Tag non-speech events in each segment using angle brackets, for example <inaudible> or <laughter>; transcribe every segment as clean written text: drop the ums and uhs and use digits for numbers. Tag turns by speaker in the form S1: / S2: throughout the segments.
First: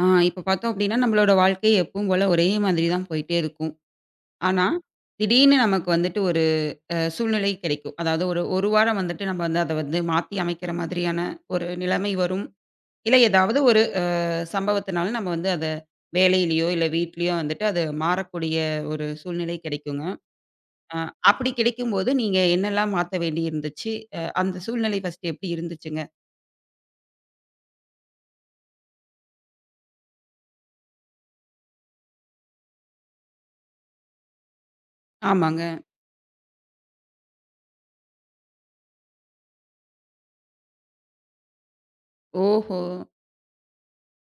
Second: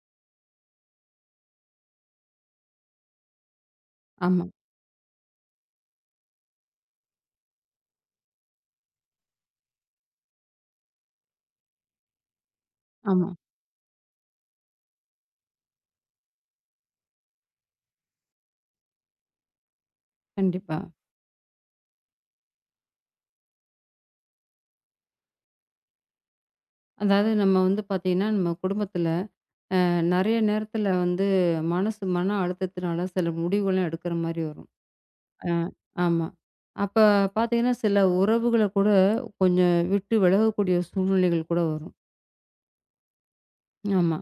S1: ஆ இப்ப பார்த்தோம் அப்டின்னா, நம்மளோட வாழ்க்கை எப்பவும் போல ஒரே மாதிரி தான் போயிட்டே இருக்கும்.
S2: ஆமா,
S1: ஆனா, திடீர்னு நமக்கு வந்துட்டு ஒரு சூழ்நிலை கிடைக்கும். அதாவது ஒரு 1 வாரம் வந்துட்டு நம்ம வந்து அத வந்து மாத்தி அமைக்கிற மாதிரியான ஒரு நிலைமை வரும். இல்ல
S2: ஆமா.
S1: ஏதாவது ஒரு சம்பவத்தினால நம்ம வந்து அத வேலையிலயோ, இல்ல வீட்லயோ வந்துட்டு அது மாறக்கூடிய ஒரு சூழ்நிலை கிடைக்குங்க.
S2: கண்டிப்பா.
S1: அ அப்படி கிடைக்கும்போது நீங்க என்னலாம் மாத்த வேண்டி இருந்துச்சு? அந்த சூழ்நிலை ஃபர்ஸ்ட்டு எப்படி இருந்துச்சுங்க?
S2: அதாவது நம்ம வந்து பார்த்தீங்கன்னா, நம்ம குடும்பத்தில நெறைய நேரத்தில வந்து மனசு மன அழுத்தத்தினால சில முடிவுகள்லாம் எடுக்கிற மாரி வரும். அ
S1: ஆமாங்க.
S2: ஆமா. அப்ப பார்த்தீங்கன்னா, சில உறவுகள கூட கொஞ்சம் விட்டு விலகக்கூடிய சூழ்நிலைகள் கூட வரும்.
S1: ஓஹோ!
S2: ஆமா.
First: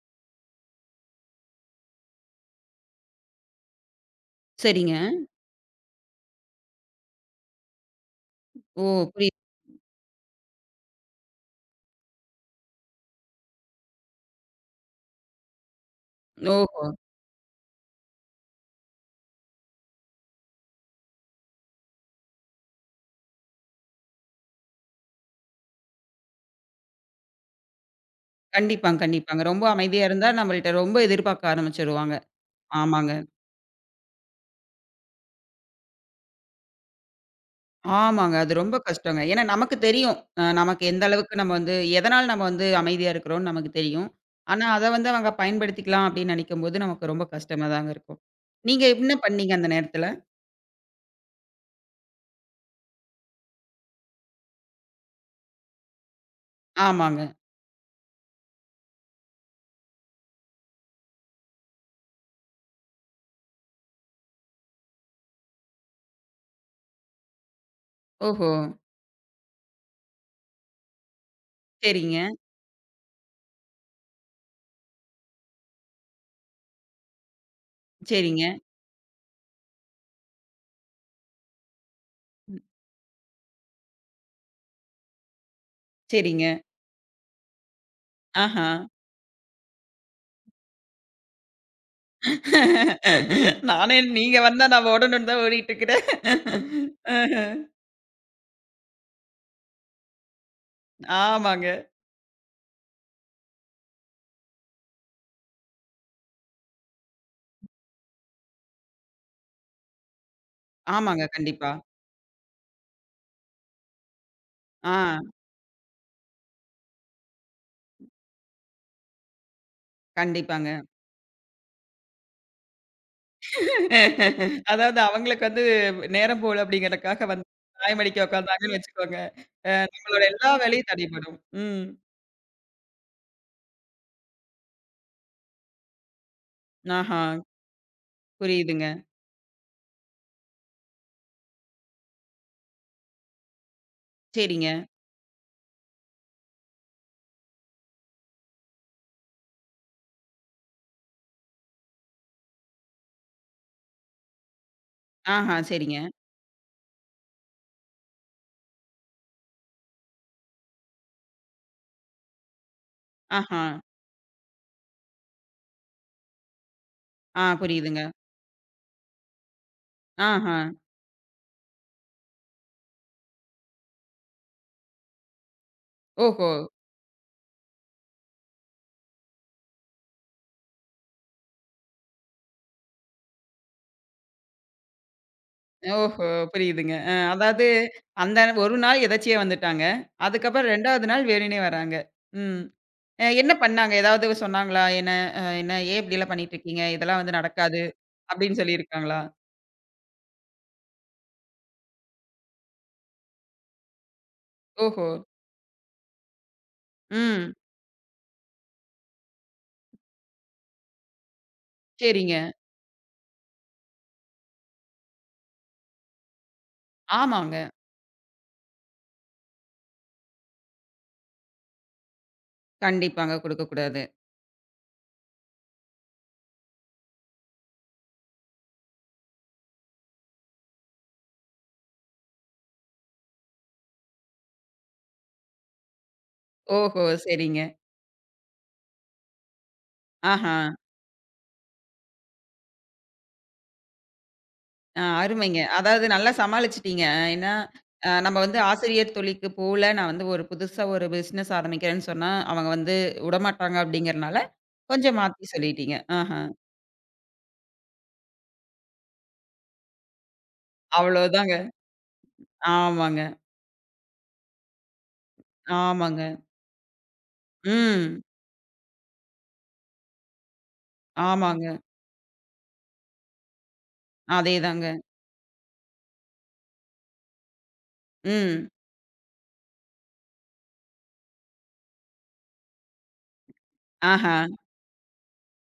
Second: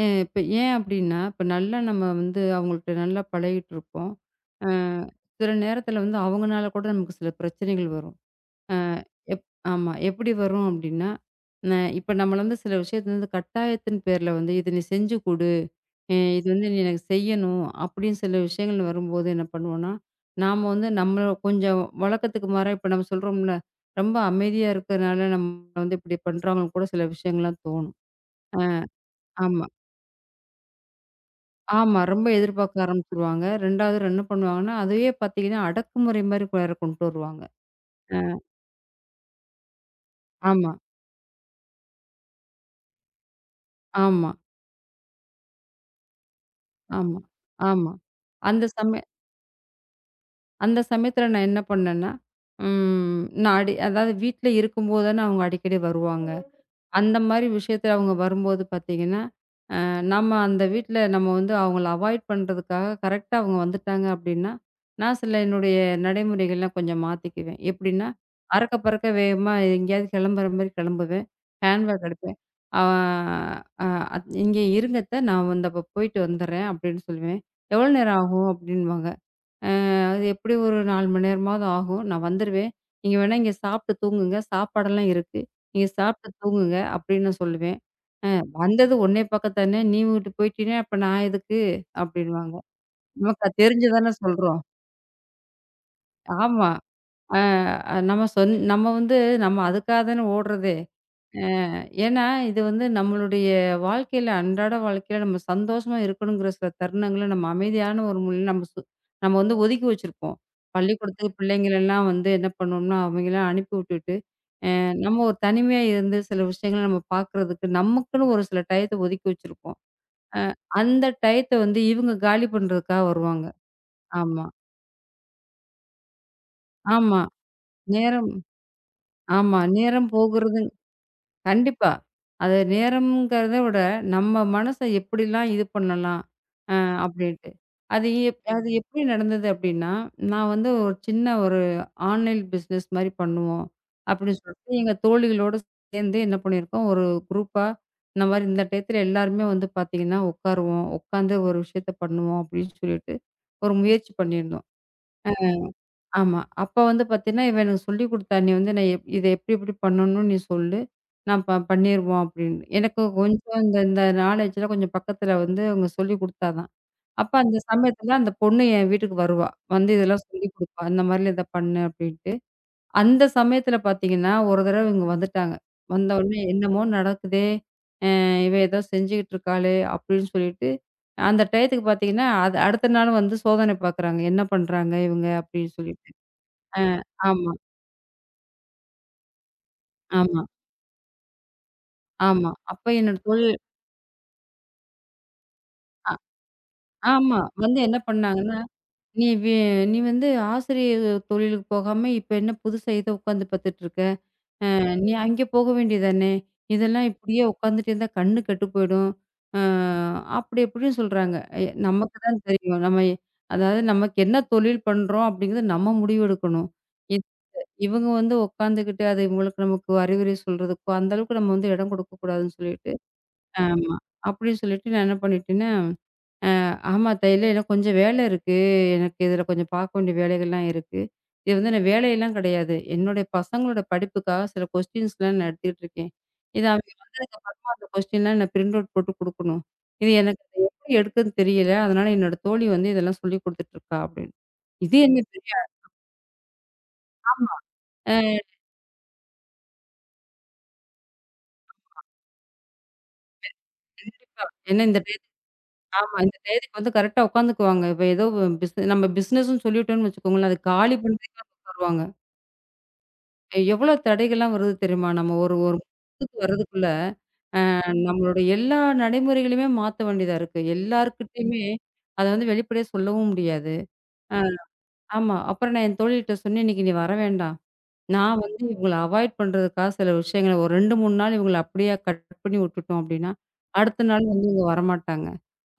S2: இப்ப ஏன் அப்டின்னா, இப்ப நல்லா நம்ம வந்து அவங்கள்ட்ட நல்லா பழகிட்டுருப்போம். அ
S1: சரிங்க.
S2: சில நேரத்தில வந்து அவங்கனால கூட நமக்கு சில பிரச்சனைகள் வரும். அ
S1: ஓ! புரியுது.
S2: எப் ஆமா. எப்படி வரும் அப்படின்னா, ந இப்ப நம்மள வந்து சில விஷயத்த வந்து கட்டாயத்தின் பேர்ல வந்து, "இத நீ செஞ்சு குடு. இது வந்து நீ
S1: ஓஹோ!
S2: எனக்கு செய்யணும்." அப்படின்னு சில விஷயங்கள் வரும்போது என்ன பண்ணுவோம்னா, நாம வந்து நம்ம கொஞ்சம் வழக்கத்துக்கு மாறா இப்ப நம்ம சொல்றோம்ல, ரொம்ப அமைதியா இருக்கறனால நம்மள வந்து இப்படி பண்றாங்கன்னு கூட சில விஷயங்கள்லாம் தோணும். அ
S1: கண்டிப்பாங்க, கண்டிப்பாங்க. ரொம்ப
S2: ஆமா.
S1: அமைதியா இருந்தா நம்மள்ட்ட ரொம்ப எதிர்பார்க்க
S2: ஆமா.
S1: ஆரம்பிச்சுருவாங்க.
S2: ரொம்ப எதிர்பார்க்க
S1: ஆமாங்க.
S2: ஆரம்பிச்சுருவாங்க. 2வது என்ன பண்ணுவாங்கன்னா, அதையே பார்த்தீங்கன்னா, அடக்குமுறை மாரி வேற கொண்டு வருவாங்க. அ
S1: ஆமாங்க. அது ரொம்ப கஷ்டங்க. ஏன்னா நமக்கு தெரியும்.
S2: ஆமா,
S1: நமக்கு எந்த அளவுக்கு நம்ம வந்து எதனால நம்ம வந்து அமைதியா இருக்கிறோம்னு நமக்கு தெரியும்.
S2: ஆமா,
S1: ஆனா அத வந்து அவங்க பயன்படுத்திக்கலாம் அப்படின்னு நினைக்கும்போது நமக்கு
S2: ஆமா,
S1: ரொம்ப கஷ்டமா தாங்க
S2: ஆமா.
S1: இருக்கும்.
S2: அந்த
S1: நீங்க
S2: சமய
S1: என்ன பண்ணீங்க அந்த நேரத்துல?
S2: அந்த சமயத்துல நான் என்ன பண்ணேன்னா, நான் அதாவது வீட்ல இருக்கும்போது தானே அவங்க அடிக்கடி வருவாங்க. அந்த
S1: ஆமாங்க.
S2: மாரி விஷயத்துல அவங்க வரும்போது பார்த்தீங்கன்னா, அ நம்ம அந்த வீட்ல நம்ம வந்து அவங்கள அவாய்ட் பண்றதுக்காக கரெக்ட்டா அவங்க வந்துட்டாங்க அப்டின்னா, நான் சில என்னுடைய நடைமுறைகள்லாம் கொஞ்சம் மாத்திக்குவேன். எப்டின்னா,
S1: ஓஹோ!
S2: அறக்க பறக்க வேகமா எங்கேயாவது கெளம்புற மாரி கெளம்புவேன். ஹேண்ட் பேக்
S1: சரிங்க,
S2: எடுப்பேன். அ அ "இங்கே இருங்க அத்த நான் வந்து அப்ப போயிட்டு வந்துர்றேன்" அப்டின்னு சொல்லுவேன். "எவ்வளோ நேரம்
S1: சரிங்க,
S2: ஆகும்?" அப்டின்னுவாங்க. அ அது எப்படியும் ஒரு 4 மணி நேரமாவது ஆகும். நான்
S1: ம்.
S2: வந்துருவேன். நீங்க வேணா இங்க சாப்பிட்டு தூங்குங்க. சாப்பாடெல்லாம் இருக்கு. நீங்க சாப்பிட்டு
S1: சரிங்க.
S2: தூங்குங்க அப்படின்னு நான் சொல்லுவேன்.
S1: ஆஹா!
S2: வந்தது உன்னைய பார்க்க தானே! நீ வீட்டு போயிட்டீன்னா, அப்ப நான் எதுக்கு? அப்படின்னுவாங்க. நமக்கு அது
S1: <laughs>
S2: தெரிஞ்சு
S1: நானே
S2: தானே
S1: நீங்க
S2: சொல்றோம்.
S1: வந்தா நான் ஓடணும்னு தான் ஓடிட்டு இருக்கிறேன்.
S2: ஆமா. அ
S1: ஆஹ.
S2: நம்ம சொன் நம்ம வந்து நம்ம அதுக்காக தானே ஓடுறதே! அ
S1: ஆமாங்க.
S2: ஏன்னா, இது வந்து நம்மளுடைய வாழ்க்கையில அன்றாட வாழ்க்கையில நம்ம சந்தோஷமா இருக்கணுங்கிற சில தருணங்கள நம்ம அமைதியான ஒரு மூலையில நம்ம வந்து ஒதுக்கி வச்சிருப்போம்.
S1: ஆமாங்க.
S2: பள்ளிக்கூடத்துக்கு
S1: கண்டிப்பா.
S2: பிள்ளைங்களெல்லாம் வந்து என்ன பண்ணுவோம்னா, அவங்கலாம் அனுப்பி விட்டுட்டு, அ
S1: ஆ.
S2: நம்ம ஒரு தனிமையா இருந்து சில விஷயங்கள நம்ம பார்க்குறதுக்கு, நமக்குன்னு ஒரு சில டயத்த ஒதுக்கி வச்சிருப்போம். அ
S1: கண்டிப்பாங்க.
S2: அந்த டயத்த வந்து இவங்க காலி பண்றதுக்காக வருவாங்க. ஆமா,
S1: அதாவது அவங்களுக்கு வந்து நேரம் போகல
S2: ஆமா.
S1: அப்படிங்கிறதுக்காக வந்து சாயம் அடிக்க
S2: நேரம்
S1: உட்காந்தாங்கன்னு வச்சுக்கோங்க.
S2: ஆமா. நேரம்
S1: நம்மளோட எல்லா
S2: போகுறது
S1: வேலையும் தடைபடும். ம்.
S2: கண்டிப்பா. அது நேரம்ங்கிறத விட, நம்ம மனச எப்படிலாம் இது பண்ணலாம்? அ
S1: ஆஹா,
S2: அப்படின்ட்டு. அது
S1: புரியுதுங்க.
S2: எப்படி நடந்தது அப்படின்னா, நான் வந்து ஒரு சின்ன ஒரு ஆன்லைன் பிசினஸ் மாரி பண்ணுவோம். அப்படின்னு
S1: சரிங்க.
S2: சொல்லிட்டு எங்க தோழிகளோடு சேர்ந்து என்ன பண்ணியிருக்கோம், ஒரு குரூப்பா இந்த மாரி இந்த டயத்துல எல்லாருமே வந்து பார்த்தீங்கன்னா உட்காருவோம். உட்காந்து ஒரு விஷயத்த பண்ணுவோம் அப்படின்னு சொல்லிட்டு, ஒரு முயற்சி பண்ணியிருந்தோம்.
S1: ஆஹா, சரிங்க.
S2: ஆமா. அப்ப வந்து பார்த்தீங்கன்னா, இவன் எனக்கு சொல்லிக் குடுத்தா, "நீ வந்து நான் எப் இத எப்டி எப்டி பண்ணணும்னு நீ சொல்லு. நான் ப பண்ணிருவோம்" அப்டின்னு. எனக்கு கொஞ்சம்
S1: ஆஹா,
S2: இந்த இந்த நாலேட்ஜ்ல கொஞ்சம் பக்கத்துல வந்து அவங்க சொல்லிக் குடுத்தா தான். அப்ப
S1: ஆ
S2: அந்த
S1: புரியுதுங்க.
S2: சமயத்துல அந்த பொண்ணு என் வீட்டுக்கு வருவா. வந்து இதெல்லாம் சொல்லிக்
S1: ஆஹா,
S2: குடுப்பா. "இந்த மாரிலாம் இத பண்ணு" அப்டின்ட்டு. அந்த சமயத்துல பார்த்தீங்கன்னா, ஒரு தடவ இவங்க வந்துட்டாங்க. வந்தவுடனே
S1: ஓஹோ!
S2: என்னமோ நடக்குதே! இவ ஏதோ செஞ்சுகிட்டு இருக்காளே! அப்டின்னு சொல்லிட்டு, அந்த டயத்துக்கு பார்த்தீங்கன்னா, அது அடுத்த நாள் வந்து சோதனை பார்க்குறாங்க. என்ன பண்றாங்க இவங்க? அப்டின்னு சொல்லிட்டு.
S1: ஓஹோ!
S2: அ
S1: புரியுதுங்க.
S2: ஆமா.
S1: அதாவது அந்த ஒரு நாள் எதர்ச்சியா வந்துட்டாங்க.
S2: ஆமா,
S1: அதுக்கப்புறம் 2வது நாள் வேணும்னே வராங்க.
S2: ஆமா.
S1: ம்.
S2: அப்ப என்னோட
S1: என்ன
S2: தொழில்
S1: பண்ணாங்க? ஏதாவது சொன்னாங்களா? என்ன என்ன ஏன்
S2: அ
S1: இப்படிலாம் பண்ணிட்டு இருக்கீங்க? இதெல்லாம் வந்து
S2: ஆமா. வந்து
S1: நடக்காது
S2: என்ன பண்ணாங்கன்னா,
S1: அப்படின்னு சொல்லியிருக்காங்களா?
S2: "நீ வே நீ வந்து ஆசிரியர் தொழிலுக்கு போகாம, இப்ப என்ன புதுசா இத உட்காந்து பாத்துட்டு இருக்க?
S1: ஓஹோ!
S2: நீ அங்கே போக வேண்டியதானே? இதெல்லாம் இப்படியே
S1: ம்.
S2: உட்காந்துட்டு இருந்தா கண்ணு கெட்டு போயிடும்." அ அப்படி இப்படின்னு சொல்றாங்க. நமக்கு
S1: சரிங்க.
S2: தான் தெரியும். நம்ம எ அதாவது நமக்கு என்ன தொழில் பண்றோம் அப்படிங்கிறத நம்ம முடிவெடுக்கணும். இத்
S1: ஆமாங்க.
S2: இவங்க வந்து உட்காந்துக்கிட்டு, அது இவங்களுக்கு நமக்கு அறிவுரை சொல்றதுக்கோ, அந்த அளவுக்கு நம்ம வந்து இடம் கொடுக்கக்கூடாதுன்னு சொல்லிட்டு
S1: கண்டிப்பாங்க
S2: ஆமா.
S1: குடுக்கக்கூடாது.
S2: அப்படின்னு சொல்லிட்டு நான் என்ன பண்ணிட்டேன்னா ஆமா. தையல்ல எனக்கு கொஞ்சம் வேலை இருக்கு. எனக்கு இதில கொஞ்சம் பார்க்க வேண்டிய வேலைகள்லாம் இருக்கு. இது வந்து நான் வேலையெல்லாம் கிடையாது. என்னுடைய பசங்களோட படிப்புக்காக சில கொஸ்டின்ஸ்லாம் நான் எடுத்துக்கிட்டு இருக்கேன். இது அவங்க
S1: ஓஹோ!
S2: வந்ததுக்கு
S1: சரிங்க.
S2: அப்புறமா அந்த கொஸ்டின்லாம் நான் பிரிண்ட் அவுட் போட்டு குடுக்கணும். இது எனக்கு
S1: ஆஹா!
S2: அத எப்படி எடுக்குன்னு தெரியல. அதனால என்னோட தோழி வந்து இதெல்லாம் சொல்லிக் குடுத்துட்டு இருக்கா அப்படின்னு. இது
S1: ஆ
S2: என்ன பெரிய
S1: அருமைங்க. அதாவது நல்லா சமாளிச்சுட்டீங்க. ஏன்னா,
S2: ஆமா. அ
S1: நம்ம வந்து ஆசிரியர் தொழிலுக்கு போல, நான் வந்து ஒரு புதுசா ஒரு பிசினஸ் ஆரம்பிக்கிறேன்னு சொன்னா, அவங்க வந்து விடமாட்டாங்க அப்படிங்கிறனால,
S2: கண்டிப்பா. ஏன்னா இந்த
S1: கொஞ்சம்
S2: டயத்துக்கு
S1: மாத்தி சொல்லிட்டீங்க.
S2: ஆமா. இந்த
S1: ஆஹா!
S2: டயத்துக்கு வந்து கரெக்ட்டா உட்காந்துக்குவாங்க. இப்ப ஏதோ நம்ம பிசினஸ்ன்னு சொல்லிட்டோம்னு வச்சுக்கோங்களேன். அது காலி பண்றதுக்கு தான்
S1: அவ்வளோதாங்க.
S2: உட்காருவாங்க.
S1: ஆமாங்க,
S2: எவ்வளோ தடைகள்லாம் வருது தெரியுமா? நம்ம ஒரு ஒரு
S1: ஆமாங்க.
S2: முடிவுக்கு வர்றதுக்குள்ள, அ
S1: ம்.
S2: நம்மளுடைய எல்லா நடைமுறைகளையுமே மாத்த வேண்டியதா இருக்கு. எல்லார்கிட்டயுமே
S1: ஆமாங்க.
S2: அத வந்து வெளிப்படையா சொல்லவும் முடியாது. அ
S1: அதேதாங்க.
S2: ஆமா. அப்புறம் நான் என் தோழிகிட்ட சொன்னேன், "இன்னைக்கு நீ வர வேண்டாம். நான் வந்து
S1: ம்.
S2: இவங்கள அவாய்ட் பண்றதுக்காக சில விஷயங்கள ஒரு 2, 3 நாள் இவங்கள அப்படியே கட் பண்ணி விட்டுட்டோம் அப்படின்னா, அடுத்த நாள்
S1: ஆஹா!
S2: வந்து இவங்க வரமாட்டாங்க."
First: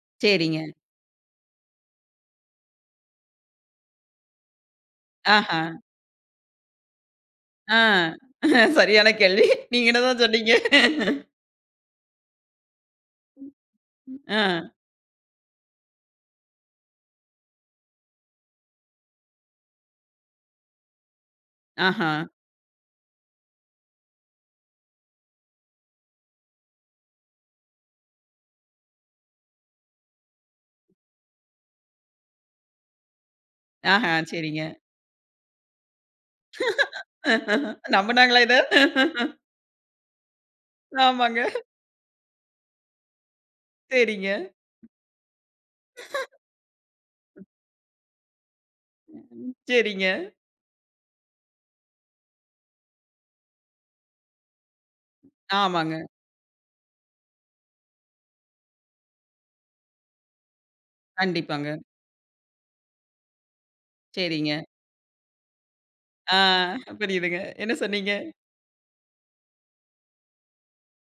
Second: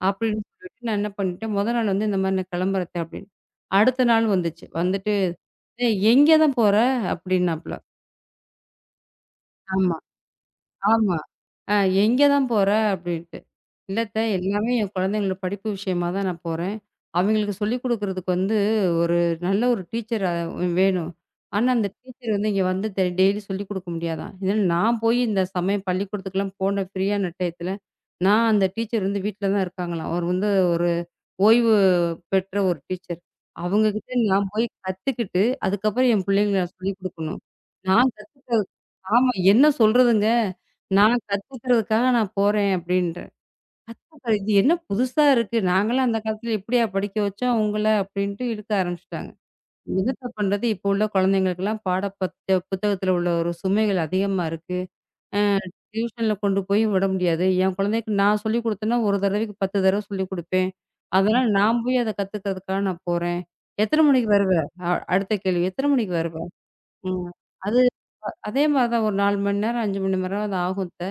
S2: அப்படின்னு
S1: சரிங்க.
S2: சொல்லிட்டு நான் என்ன பண்ணிட்டேன், "மொத நாள் வந்து இந்த மாதிரி நான் கிளம்புறேன்" அத்த அப்படின்னு. அடுத்த நாள் வந்துச்சு. வந்துட்டு,
S1: ஆஹா!
S2: "ஏய் எங்க தான் போற?" அப்படின்னாப்புல.
S1: ஆ. சரியான கேள்வி. நீங்க
S2: ஆமா.
S1: என்னதான் சொன்னீங்க?
S2: ஆமா. அ எங்க தான் போற? அப்டின்ட்டு. இல்ல அத்த
S1: ஆ.
S2: எல்லாமே என் குழந்தைங்களோட படிப்பு விஷயமா தான் நான் போறேன். அவங்களுக்கு சொல்லிக் குடுக்குறதுக்கு வந்து ஒரு நல்ல ஒரு டீச்சர் அ வேணும். ஆனா அந்த
S1: ஆஹா!
S2: டீச்சர் வந்து இங்க வந்து டெய்லி சொல்லிக் குடுக்க முடியாதாம். இதனால நான் போய் இந்த சமயம் பள்ளிக்கூடத்துக்குலாம் போன ஃப்ரீயான டயத்துல, நான் அந்த டீச்சர் வந்து வீட்ல தான் இருக்காங்களாம். அவர் வந்து ஒரு ஓய்வு பெற்ற ஒரு டீச்சர். அவங்க
S1: ஆஹா,
S2: கிட்ட நான்
S1: சரிங்க.
S2: போய் கத்துக்கிட்டு, அதுக்கப்புறம் என் பிள்ளைங்களுக்கு நான் சொல்லிக் குடுக்கணும். நான்
S1: நம்புனாங்களா
S2: கத்துக்க
S1: இத?
S2: ஆமா. என்ன சொல்றதுங்க? நான்
S1: ஆமாங்க.
S2: கத்துக்கிறதுக்காக நான் போறேன் அப்டின்றேன்.
S1: சரிங்க,
S2: கத்துக்க இது என்ன புதுசா இருக்கு? நாங்கலாம் அந்த காலத்துல இப்படியா படிக்க வச்சோம் உங்கள? அப்டின்ட்டு இழுக்க ஆரம்பிச்சுட்டாங்க.
S1: சரிங்க.
S2: என்னத்த பண்றது? இப்போ உள்ள குழந்தைங்களுக்கெல்லாம் பாட பத்த புத்தகத்துல உள்ள ஒரு சுமைகள் அதிகமா இருக்கு. அ
S1: ஆமாங்க.
S2: டியூஷன்ல கொண்டு போய் விட முடியாது. என் குழந்தைக்கு நான் சொல்லிக் குடுத்தேன்னா, ஒரு தடவைக்கு 10 தடவ சொல்லிக் குடுப்பேன். அதனால
S1: கண்டிப்பாங்க.
S2: நான் போய் அத கத்துக்கிறதுக்காக நான் போறேன். எத்தன மணிக்கு வருவ?
S1: சரிங்க.
S2: அ அடுத்த கேள்வி. எத்தன மணிக்கு வருவ?
S1: ஆ
S2: ம்.
S1: புரியுதுங்க. என்ன
S2: அது
S1: சொன்னீங்க?
S2: அதே மாரி தான் ஒரு 4 மணி நேரம், 5 மணி நேரமாவது ஆகும் அத்த.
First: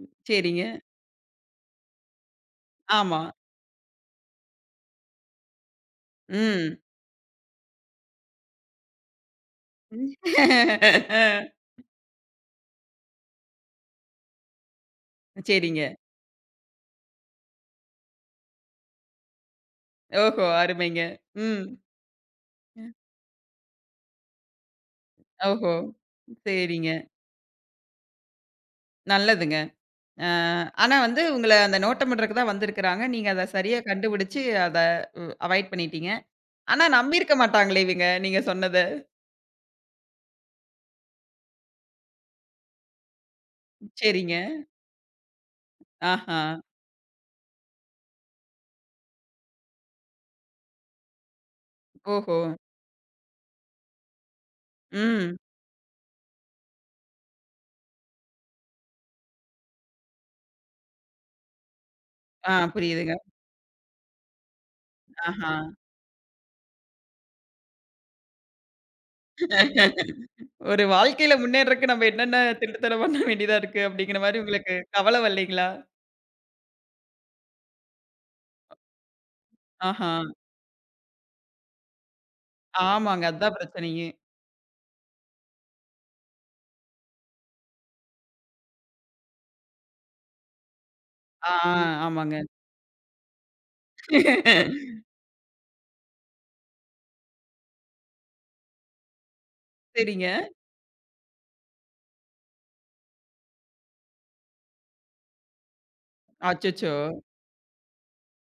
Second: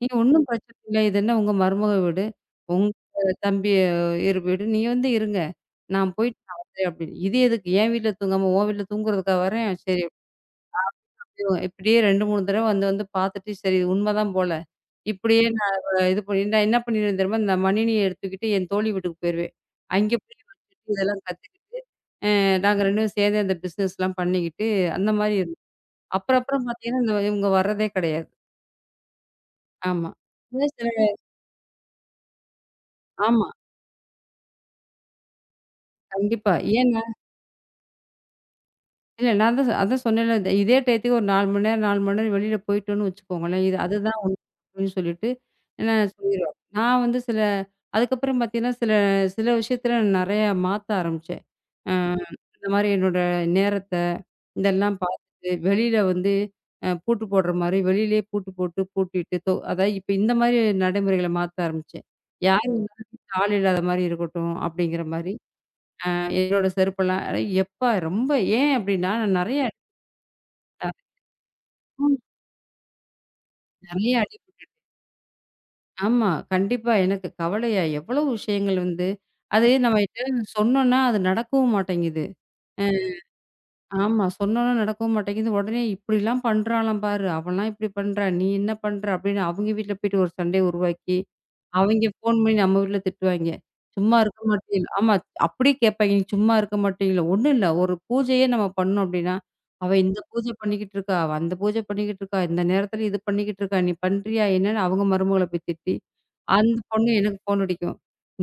S2: நீங்க ஒண்ணும்
S1: சரிங்க.
S2: பிரச்சனை இல்ல. இது என்ன உங்க மருமக வீடு. உங்க
S1: ஆமா.
S2: தம்பி இரு வீடு. நீங்க வந்து இருங்க. நான் போயிட்டு நான்
S1: ம்.
S2: வந்துறேன் அப்படின்னு. இது எதுக்கு? என் வீட்ல தூங்காம உன் வீட்ல தூங்குறதுக்கா வரேன்? சரி எப்படியும் இப்படியே 2, 3 தடவ வந்து வந்து பார்த்துட்டு, சரி இது உண்மைதான் போல. இப்படியே நான்
S1: சரிங்க.
S2: அவ இது பண்ணி நான் என்ன பண்ணிருவேன் தெரியுமா? இந்த மணினிய எடுத்துக்கிட்டு என் தோழி வீட்டுக்கு போயிருவேன். அங்க போய்
S1: ஓஹோ!
S2: வச்சுட்டு
S1: அருமைங்க.
S2: இதெல்லாம்
S1: ம்.
S2: கத்துக்கிட்டு, அ நாங்க 2 பேரும் சேர்ந்து அந்த பிசினஸ்லாம் பண்ணிக்கிட்டு, அந்த மாரி இருந்தோம்.
S1: ஓஹோ!
S2: அப்புறம் அப்புறம்
S1: சரிங்க.
S2: பார்த்தீங்கன்னா, இவங்க வர்றதே கிடையாது.
S1: நல்லதுங்க.
S2: ஆமா.
S1: அ
S2: ஏன் சில
S1: ஆனா வந்து உங்கள அந்த நோட்டமிடுறதுக்கு தான் வந்திருக்கிறாங்க. நீங்க அத
S2: ஆமா.
S1: சரியா கண்டுபிடிச்சு அத அவாய்ட் பண்ணிட்டீங்க.
S2: கண்டிப்பா.
S1: ஆனா
S2: ஏன்னா
S1: நம்பியிருக்க மாட்டாங்களே இவங்க, நீங்க சொன்னத.
S2: இல்ல நான் தான் அதான் சொன்னேன்ல, இந்த இதே டயத்துக்கு ஒரு 4 மணி நேரம், 4 மணி நேரம் வெளியில போயிட்டோம்னு வச்சுக்கோங்களேன், இது அதுதான் உண்மை
S1: சரிங்க.
S2: அப்படின்னு சொல்லிட்டு நான்
S1: ஆஹா.
S2: சொல்லிருவேன். நான் வந்து சில அதுக்கப்புறம் பார்த்தீங்கன்னா, சில சில விஷயத்துல நான் நெறைய மாத்த ஆரம்பிச்சேன். அ
S1: ஓஹோ!
S2: இந்த மாரி என்னோட நேரத்த, இதெல்லாம்
S1: ம்.
S2: பார்த்துட்டு, வெளியில வந்து அ பூட்டு போடுற மாரி வெளியிலேயே பூட்டு போட்டு, பூட்டிட்டு தொ அதாவது இப்ப இந்த மாரி நடைமுறைகள மாத்த ஆரம்பிச்சேன்.
S1: ஆ
S2: யார் வந்தாலும்
S1: புரியுதுங்க.
S2: வீட்ல ஆள் இல்லாத மாரி இருக்கட்டும், அப்படிங்கிற மாரி.
S1: ஆஹா.
S2: என்னோட செருப்பெல்லாம் எப்பா ரொம்ப ஏன் அப்படின்னா, நான் நெறைய
S1: ஒரு வாழ்க்கையில முன்னேறக்கு நம்ம என்னென்ன திருட்டுத்தனம் பண்ண வேண்டியதா இருக்கு
S2: நெறைய
S1: அப்படிங்கிற மாரி
S2: அடிபட்டு
S1: உங்களுக்கு கவல வரலைங்களா?
S2: ஆமா. கண்டிப்பா எனக்கு கவலையா எவ்வளவு விஷயங்கள் வந்து அது நம்ம
S1: ஆஹா.
S2: யார்ட்டயாவது சொன்னோம்னா, அது நடக்கவும் மாட்டேங்குது.
S1: ஆமாங்க. அதான் பிரச்சனையே.
S2: ஆமா. சொன்னோன்ன நடக்கவும் மாட்டேங்குது. உடனே இப்படிலாம் பண்றாளாம் பாரு! அவள்லாம் இப்படி பண்றா! நீ என்ன பண்ற? அப்படின்னு அவங்க வீட்ல போயிட்டு ஒரு சண்டைய உருவாக்கி,
S1: ஆ, ஆ
S2: அவைங்க
S1: ஆமாங்க.
S2: ஃபோன் பண்ணி நம்ம வீட்ல திட்டுவாய்ங்க. சும்மா இருக்க மாட்டீங்களா? ஆமா. அப்படியே கேட்பாய்ங்க. நீ சும்மா இருக்க மாட்டீங்களா? ஒண்ணும் இல்ல. ஒரு பூஜையே நம்ம பண்ணோம் அப்படின்னா, அவ இந்த
S1: சரிங்க.
S2: பூஜை பண்ணிக்கிட்டு இருக்கா, அவ அந்த பூஜை பண்ணிக்கிட்டு இருக்கா, இந்த நேரத்துல இது பண்ணிக்கிட்டு இருக்கா, நீ பண்றியா என்னன்னு அவங்க மருமகள போய் திட்டி, அந்த
S1: அச்சச்சோ!
S2: பொண்ணு எனக்கு ஃபோன் அடிக்கும்.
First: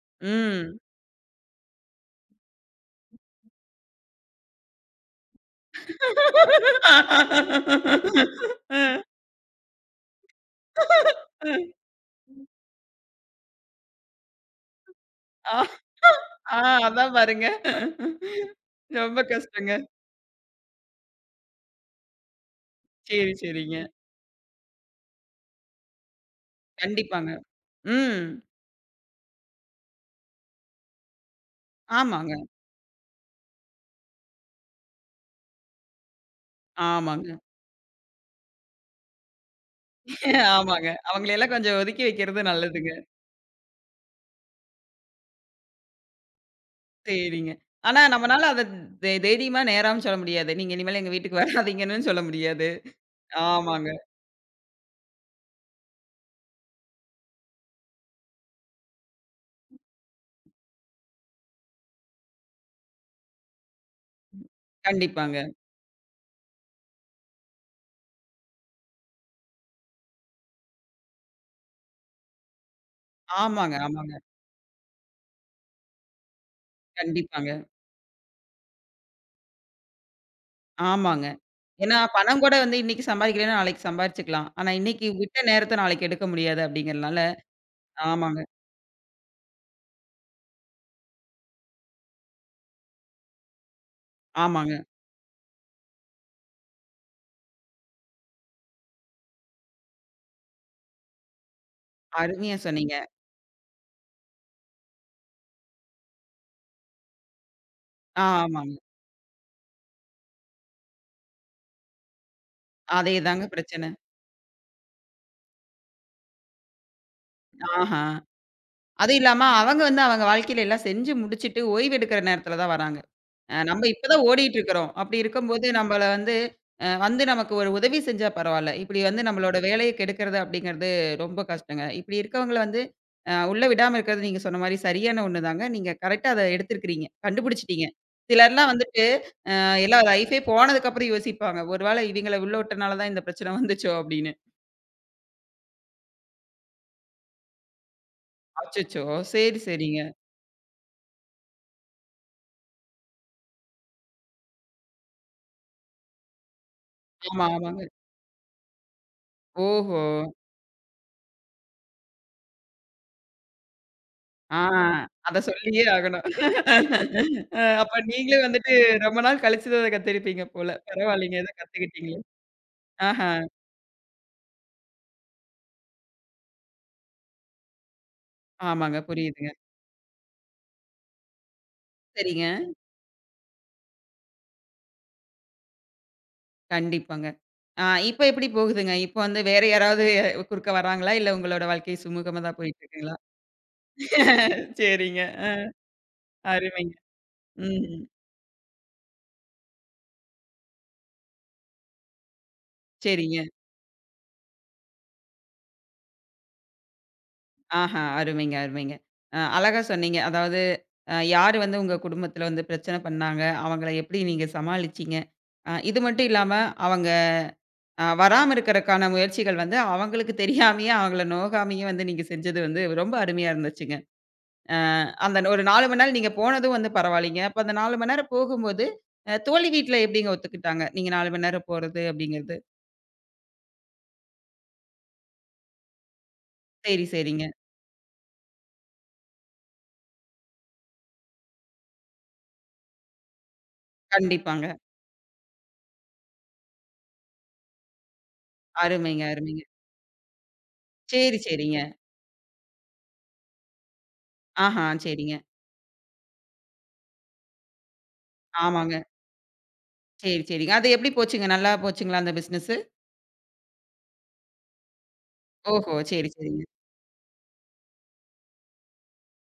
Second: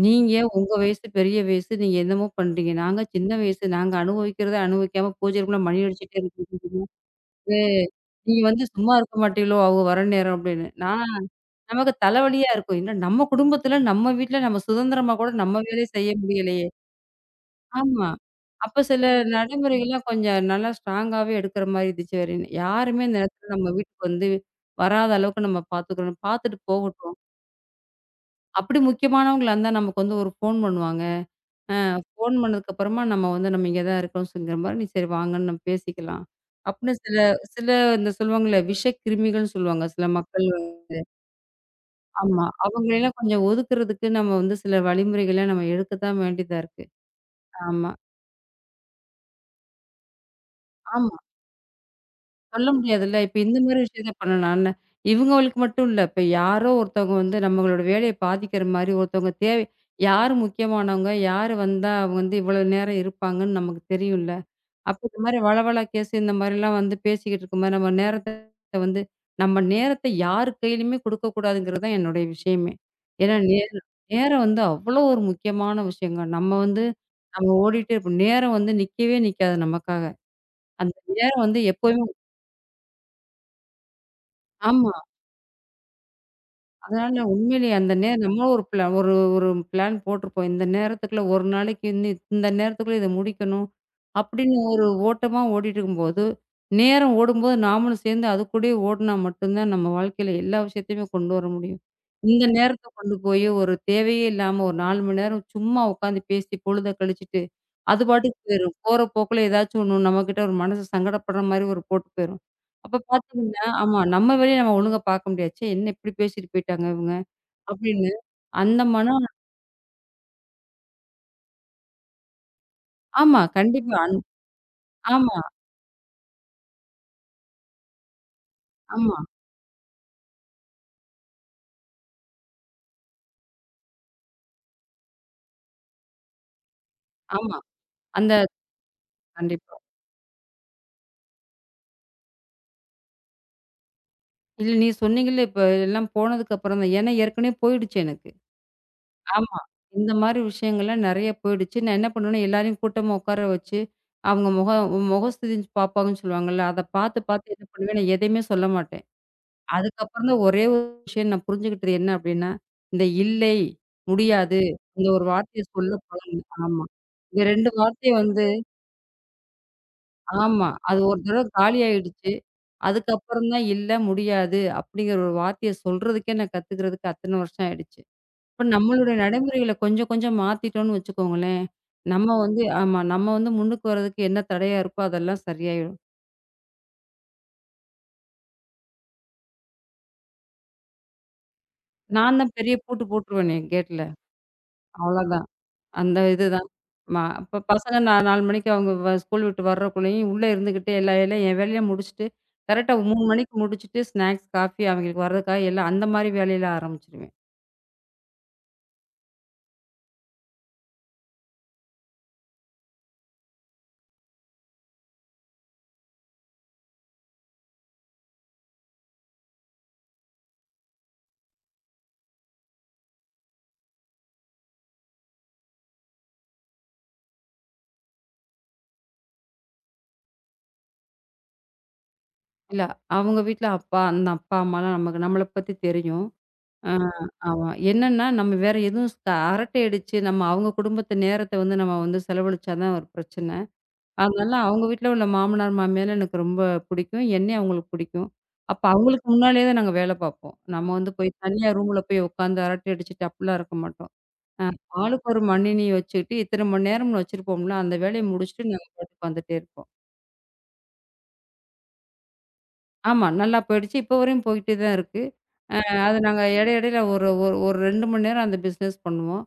S2: நீங்க உங்க
S1: ம்.
S2: வயசு பெரிய வயசு. நீங்க என்னமோ பண்றீங்க. நாங்க சின்ன வயசு. நாங்க அனுபவிக்கிறத அனுபவிக்காம பூஜை ரூம்ல மணி அடிச்சுட்டே இருக்கும்போது, நீங்க வந்து
S1: அ.
S2: சும்மா இருக்க மாட்டீங்களோ! அவங்க வர நேரம் அப்படின்னு. நமக்கு தலைவலியா இருக்கும். என்ன நம்ம குடும்பத்தில, நம்ம வீட்ல நம்ம சுதந்திரமா கூட நம்ம
S1: ஆ.
S2: வேலைய செய்ய
S1: ஆ
S2: முடியலையே!
S1: அதான் பாருங்க.
S2: ஆமா. அப்ப சில
S1: ரொம்ப கஷ்டங்க.
S2: நடைமுறைகள்லாம் கொஞ்சம் நல்லா ஸ்ட்ராங்காவே எடுக்கிற மாரி இருந்துச்சு. வேற என்ன- யாருமே இந்த
S1: சரி,
S2: நேரத்தில நம்ம
S1: சரிங்க.
S2: வீட்டுக்கு வந்து வராத அளவுக்கு நம்ம பார்த்துக்கணும். பார்த்துட்டு போகட்டும்.
S1: கண்டிப்பாங்க. ம்.
S2: அப்படி முக்கியமானவங்களா இருந்தா நமக்கு வந்து ஒரு ஃபோன் பண்ணுவாங்க.
S1: ஆமாங்க,
S2: ஃபோன் பண்ணதுக்கப்புறமா நம்ம வந்து நம்ம இங்க தான் இருக்கோம் சொல்லுங்கிற மாரி, நீ சரி வாங்கன்னு நம்ம பேசிக்கலாம். அப்படின்னு சில
S1: ஆமாங்க.
S2: சில இந்த சொல்லுவாங்கல்ல, விஷக்கிருமிகள்ன்னு சொல்லுவாங்க. சில மக்கள்
S1: ஆமாங்க. அவங்களையெல்லாம் கொஞ்சம் ஒதுக்கி
S2: ஆமா.
S1: வைக்கிறது நல்லதுங்க.
S2: அவங்களையெல்லாம் கொஞ்சம் ஒதுக்குறதுக்கு நம்ம வந்து சில வழிமுறைகள நம்ம எடுக்க தான் வேண்டியதா இருக்கு.
S1: சரிங்க.
S2: ஆமா,
S1: ஆனா நம்மனால அத தைரியமா நேரான்னு சொல்ல முடியாது. நீங்க இனிமேல் எங்க
S2: ஆமா.
S1: வீட்டுக்கு வராதீங்கன்னு சொல்ல
S2: சொல்ல
S1: முடியாது.
S2: முடியாதுல்ல. இப்ப இந்த மாரி
S1: ஆமாங்க.
S2: விஷயத்த பண்ணலாம்ல. இவங்களுக்கு மட்டும் இல்ல. இப்ப யாரோ ஒருத்தவங்க வந்து நம்மளோட வேலைய பாதிக்கிற மாரி ஒருத்தவங்க தேவை யார் முக்கியமானவங்க? யார் வந்தா அவங்க வந்து இவ்வளவு நேரம் இருப்பாங்கன்னு நமக்கு தெரியும்ல. அப்ப இந்த
S1: கண்டிப்பாங்க.
S2: மாரி வழவழ கேஸ் இந்த மாரிலாம் வந்து பேசிக்கிட்டு இருக்கும்போது, நம்ம நேரத்த வந்து நம்ம நேரத்த யார் கையிலயுமே குடுக்கக்கூடாதுங்கிறது தான் என்னுடைய விஷயமே. ஏன்னா
S1: ஆமாங்க,
S2: நேரம்
S1: ஆமாங்க.
S2: நேரம் வந்து அவ்வளோ ஒரு முக்கியமான விஷயங்க. நம்ம
S1: கண்டிப்பாங்க.
S2: ஓடிட்டே இருப்போம். நேரம் வந்து நிக்கவே நிக்காது நமக்காக. அந்த
S1: ஆமாங்க.
S2: நேரம் வந்து
S1: ஏன்னா
S2: எப்பவுமே
S1: பணம் கூட வந்து இன்னைக்கு சம்பாதிக்கலன்னா நாளைக்கு சம்பாரிச்சுக்கலாம். ஆனா
S2: ஆமா.
S1: இன்னைக்கு விட்ட நேரத்த நாளைக்கு எடுக்க முடியாது அப்படிங்கிறனால
S2: அதனால உண்மையிலேயே அந்த நேரம்
S1: ஆமாங்க,
S2: நம்மளும் ஒரு பிளான் போட்டிருப்போம். இந்த நேரத்துக்குள்ள 1 நாளைக்கு இந்த இந்த நேரத்துக்குள்ள இத முடிக்கணும். அப்படின்னு
S1: ஆமாங்க.
S2: ஒரு ஓட்டமா ஓடிட்டு இருக்கும்போது, நேரம் ஓடும்போது நாமளும் சேர்ந்து அது கூடயே ஓடுனா மட்டும் தான் நம்ம வாழ்க்கையில எல்லா விஷயத்தையுமே கொண்டு வர முடியும். இந்த
S1: அருமையா
S2: நேரத்த
S1: சொன்னீங்க.
S2: கொண்டு போய் ஒரு தேவையே இல்லாம ஒரு 4 மணி நேரம் சும்மா உட்காந்து பேசி பொழுத கழிச்சுட்டு, அது
S1: ஆ
S2: பாட்டுக்கு போயிரும்.
S1: ஆமாங்க.
S2: போற போக்குல ஏதாச்சும் ஒண்ணு நம்மகிட்ட ஒரு மனசு சங்கடப்படுற மாரி ஒரு போட்டு போயிரும். அப்ப
S1: அதேதாங்க
S2: பார்த்தீங்கன்னா,
S1: பிரச்சனை.
S2: ஆமா. நம்ம வேலைய நம்ம ஒழுங்கா பார்க்க முடியாது. ச்சே! என்ன இப்படி பேசிட்டு போயிட்டாங்க இவங்க?
S1: ஆஹா.
S2: அப்படின்னு அந்த
S1: அதுவும்
S2: மனம்
S1: இல்லாம அவங்க வந்து அவங்க வாழ்க்கையில எல்லாம் செஞ்சு முடிச்சுட்டு ஓய்வு எடுக்கிற நேரத்துல தான் வராங்க.
S2: ஆமா.
S1: நம்ம
S2: கண்டிப்பா.
S1: இப்பதான் ஓடிட்டு இருக்கிறோம். அப்படி
S2: ஆமா,
S1: இருக்கும்போது நம்மள வந்து வந்து நமக்கு ஒரு உதவி செஞ்சா பரவால்ல. இப்படி
S2: ஆமா,
S1: வந்து நம்மளோட வேலைய கெடுக்கிறது அப்படிங்கிறது ரொம்ப கஷ்டங்க. இப்படி இருக்கவங்கள வந்து உள்ள விடாம இருக்கிறது நீங்க சொன்ன மாரி சரியான ஒண்ணு தாங்க. நீங்க கரெக்ட்டா அத எடுத்திருக்கிறீங்க.
S2: ஆமா.
S1: கண்டுபிடிச்சிட்டீங்க.
S2: அந்த
S1: சிலர்லாம் வந்துட்டு
S2: கண்டிப்பா.
S1: எல்லாம் லைஃபே போனதுக்கு அப்புறம் யோசிப்பாங்க. ஒரு வேளை இவங்கள உள்ள விட்டனால தான் இந்த பிரச்சனை வந்துச்சோ அப்படின்னு.
S2: இல்ல நீங்க சொன்னீங்கல்ல, இப்ப எல்லாம் போனதுக்கு அப்புறம் தான். ஏன்னா ஏற்கனவே போயிடுச்சு எனக்கு.
S1: அச்சச்சோ!
S2: ஆமா.
S1: சரி, சரிங்க.
S2: இந்த மாரி விஷயங்கள்லாம் நெறைய போயிடுச்சு. நான் என்ன பண்ணுவேன்னா, எல்லாரையும் கூட்டமா உட்கார வச்சு, அவங்க முகம் முகஸ்துதி பார்ப்பாங்கன்னு சொல்லுவாங்கல்ல, அத பார்த்து
S1: ஆமா,
S2: பார்த்து என்ன
S1: ஆமாங்க.
S2: பண்ணுவேன், நான் எதையுமே சொல்ல மாட்டேன்.
S1: ஓஹோ!
S2: அதுக்கப்புறம் தான் ஒரே ஒரு விஷயம் நான் புரிஞ்சுகிட்டது என்ன அப்டின்னா, இந்த "இல்லை,
S1: ஆ
S2: முடியாது" இந்த ஒரு
S1: அத
S2: வார்த்தைய
S1: சொல்லியே
S2: சொல்ல
S1: ஆகணும்.
S2: பழகுனேன். ஆமா. இந்த 2
S1: அப்ப
S2: வார்த்தை
S1: நீங்களே
S2: வந்து
S1: வந்துட்டு ரொம்ப நாள் கழிச்சு தான் அத கத்துருப்பீங்க
S2: ஆமா.
S1: போல.
S2: அது ஒரு
S1: பரவாயில்லைங்க
S2: தடவ
S1: ஏதோ கத்துக்கிட்டீங்களே.
S2: காலியாயிடுச்சு.
S1: ஆஹா.
S2: அதுக்கப்புறம் தான் "இல்ல, முடியாது" அப்டிங்கிற ஒரு வார்த்தைய சொல்றதுக்கே நான் கத்துக்கிறதுக்கு அத்தன வருஷம் ஆயிடுச்சு. இப்ப
S1: ஆமாங்க
S2: நம்மளுடைய
S1: புரியுதுங்க.
S2: நடைமுறைகள கொஞ்சம் கொஞ்சம் மாத்திட்டோம்னு வச்சுக்கோங்களேன், நம்ம
S1: சரிங்க.
S2: வந்து ஆமா. நம்ம வந்து முன்னுக்கு வர்றதுக்கு என்ன தடையா இருக்கோ அதெல்லாம் சரியாயிடும்.
S1: கண்டிப்பாங்க. ஆ இப்ப எப்படி போகுதுங்க? இப்ப வந்து வேற யாராவது குறுக்க வராங்களா? இல்ல உங்களோட வாழ்க்கை
S2: நான்
S1: சுமூகமா
S2: தான்
S1: தான்
S2: பெரிய
S1: போயிட்டு
S2: பூட்டு
S1: இருக்குங்களா?
S2: போட்டுருவேனே கேட்ல.
S1: சரிங்க.
S2: அவ்வளோதான்.
S1: அ
S2: அந்த இதுதான்.
S1: அருமைங்க.
S2: ம அப்ப பசங்க
S1: ம்.
S2: நா 4 மணிக்கு அவங்க ஸ்கூல் விட்டு வர்றக்குள்ளேயும் உள்ள இருந்துகிட்டு எல்லா வேலையும் என் வேலைய முடிச்சுட்டு, கரெக்ட்டா 3
S1: சரிங்க.
S2: மணிக்கு முடிச்சுட்டு ஸ்நாக்ஸ், காஃபி அவங்களுக்கு வர்றதுக்காக எல்லாம் அந்த மாரி வேலையில ஆரம்பிச்சுருவேன்.
S1: ஆஹா. அருமைங்க, அருமைங்க. அழகா சொன்னீங்க. அதாவது யாரு வந்து உங்க குடும்பத்துல வந்து பிரச்சனை பண்ணாங்க? அவங்கள எப்படி நீங்க சமாளிச்சீங்க? இது மட்டும் இல்லாம அவங்க வராம இருக்கறக்கான முயற்சிகள் வந்து அவங்களுக்கு தெரியாமயே, அவங்கள நோகாமயே வந்து நீங்க செஞ்சது வந்து ரொம்ப அருமையா இருந்துச்சுங்க. அ அந்த ஒரு 4 மணி நேரம் நீங்க போனதும் வந்து பரவாயில்லைங்க. அப்ப அந்த 4 மணி நேரம் போகும்போது, தோழி வீட்ல எப்படிங்க ஒத்துக்கிட்டாங்க? நீங்க 4 மணி நேரம் போறது அப்படிங்கிறது.
S2: இல்ல அவங்க வீட்ல அப்பா அந்த அப்பா, அம்மாலாம் நமக்கு நம்மள பத்தி தெரியும். ஆ
S1: சரி, சரிங்க.
S2: ஆமா. என்னன்னா நம்ம வேற எதுவும் அரட்டை அடிச்சு நம்ம அவங்க குடும்பத்து நேரத்த வந்து நம்ம வந்து செலவழிச்சா தான் ஒரு பிரச்சனை. அதனால
S1: கண்டிப்பாங்க.
S2: அவங்க வீட்ல உள்ள மாமனார், மாமியார எனக்கு ரொம்ப பிடிக்கும். என்னையும் அவங்களுக்கு பிடிக்கும். அப்ப
S1: அருமைங்க,
S2: அவங்களுக்கு முன்னாலேயே
S1: அருமைங்க.
S2: தான் நாங்க வேல பார்ப்போம். நம்ம வந்து போய்
S1: சரி,
S2: தனியா
S1: சரிங்க.
S2: ரூம்ல போய் உட்காந்து அரட்டை அடிச்சுட்டு அப்படிலாம் இருக்க மாட்டோம். அ
S1: ஆஹா,
S2: ஆளுக்கு
S1: சரிங்க.
S2: ஒரு மணினி வச்சுக்கிட்டு இத்தன மணி நேரம்னு வச்சிருப்போம்ல, அந்த வேலைய முடிச்சுட்டு நாங்க
S1: ஆமாங்க.
S2: பாட்டுக்கு வந்துட்டே இருப்போம்.
S1: சரி, சரிங்க. அது எப்படி போச்சுங்க? நல்லா போச்சுங்களா அந்த பிசினஸு?
S2: ஆமா, நல்லா போயிடுச்சு. இப்போ வரையும் போய்கிட்டே தான் இருக்கு. அ
S1: ஓஹோ!
S2: அது
S1: சரி,
S2: நாங்க
S1: சரிங்க.
S2: எடை எடையில ஒரு ஒரு ஒரு 2 மணி நேரம் அந்த பிசினஸ் பண்ணுவோம்.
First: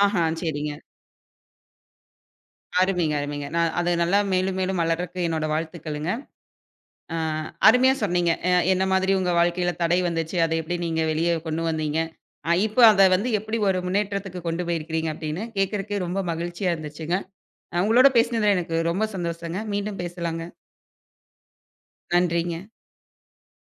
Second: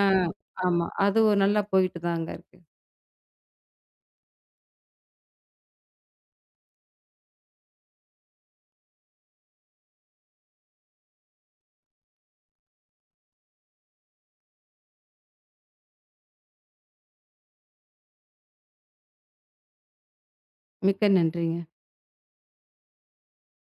S2: அ
S1: ஆஹா, சரிங்க.
S2: ஆமா, அது ஒரு நல்லா போயிட்டு தாங்க இருக்கு.
S1: அருமைங்க, அருமைங்க. நான் அது நல்லா மேலும் மேலும் வளர்றக்கு என்னோட வாழ்த்துக்களுங்க. அ அருமையா சொன்னீங்க. என்ன மாதிரி உங்க வாழ்க்கையில தடை வந்துச்சு. அத எப்படி நீங்க வெளிய கொண்டு வந்தீங்க. இப்ப அத வந்து எப்படி ஒரு முன்னேற்றத்துக்கு கொண்டு போயிருக்கிறீங்க அப்படின்னு கேட்கறக்கே ரொம்ப மகிழ்ச்சியா இருந்துச்சுங்க. உங்களோட பேசினதுல எனக்கு ரொம்ப சந்தோஷங்க. மீண்டும் பேசலாங்க.
S2: மிக்க நன்றிங்க.
S1: நன்றிங்க.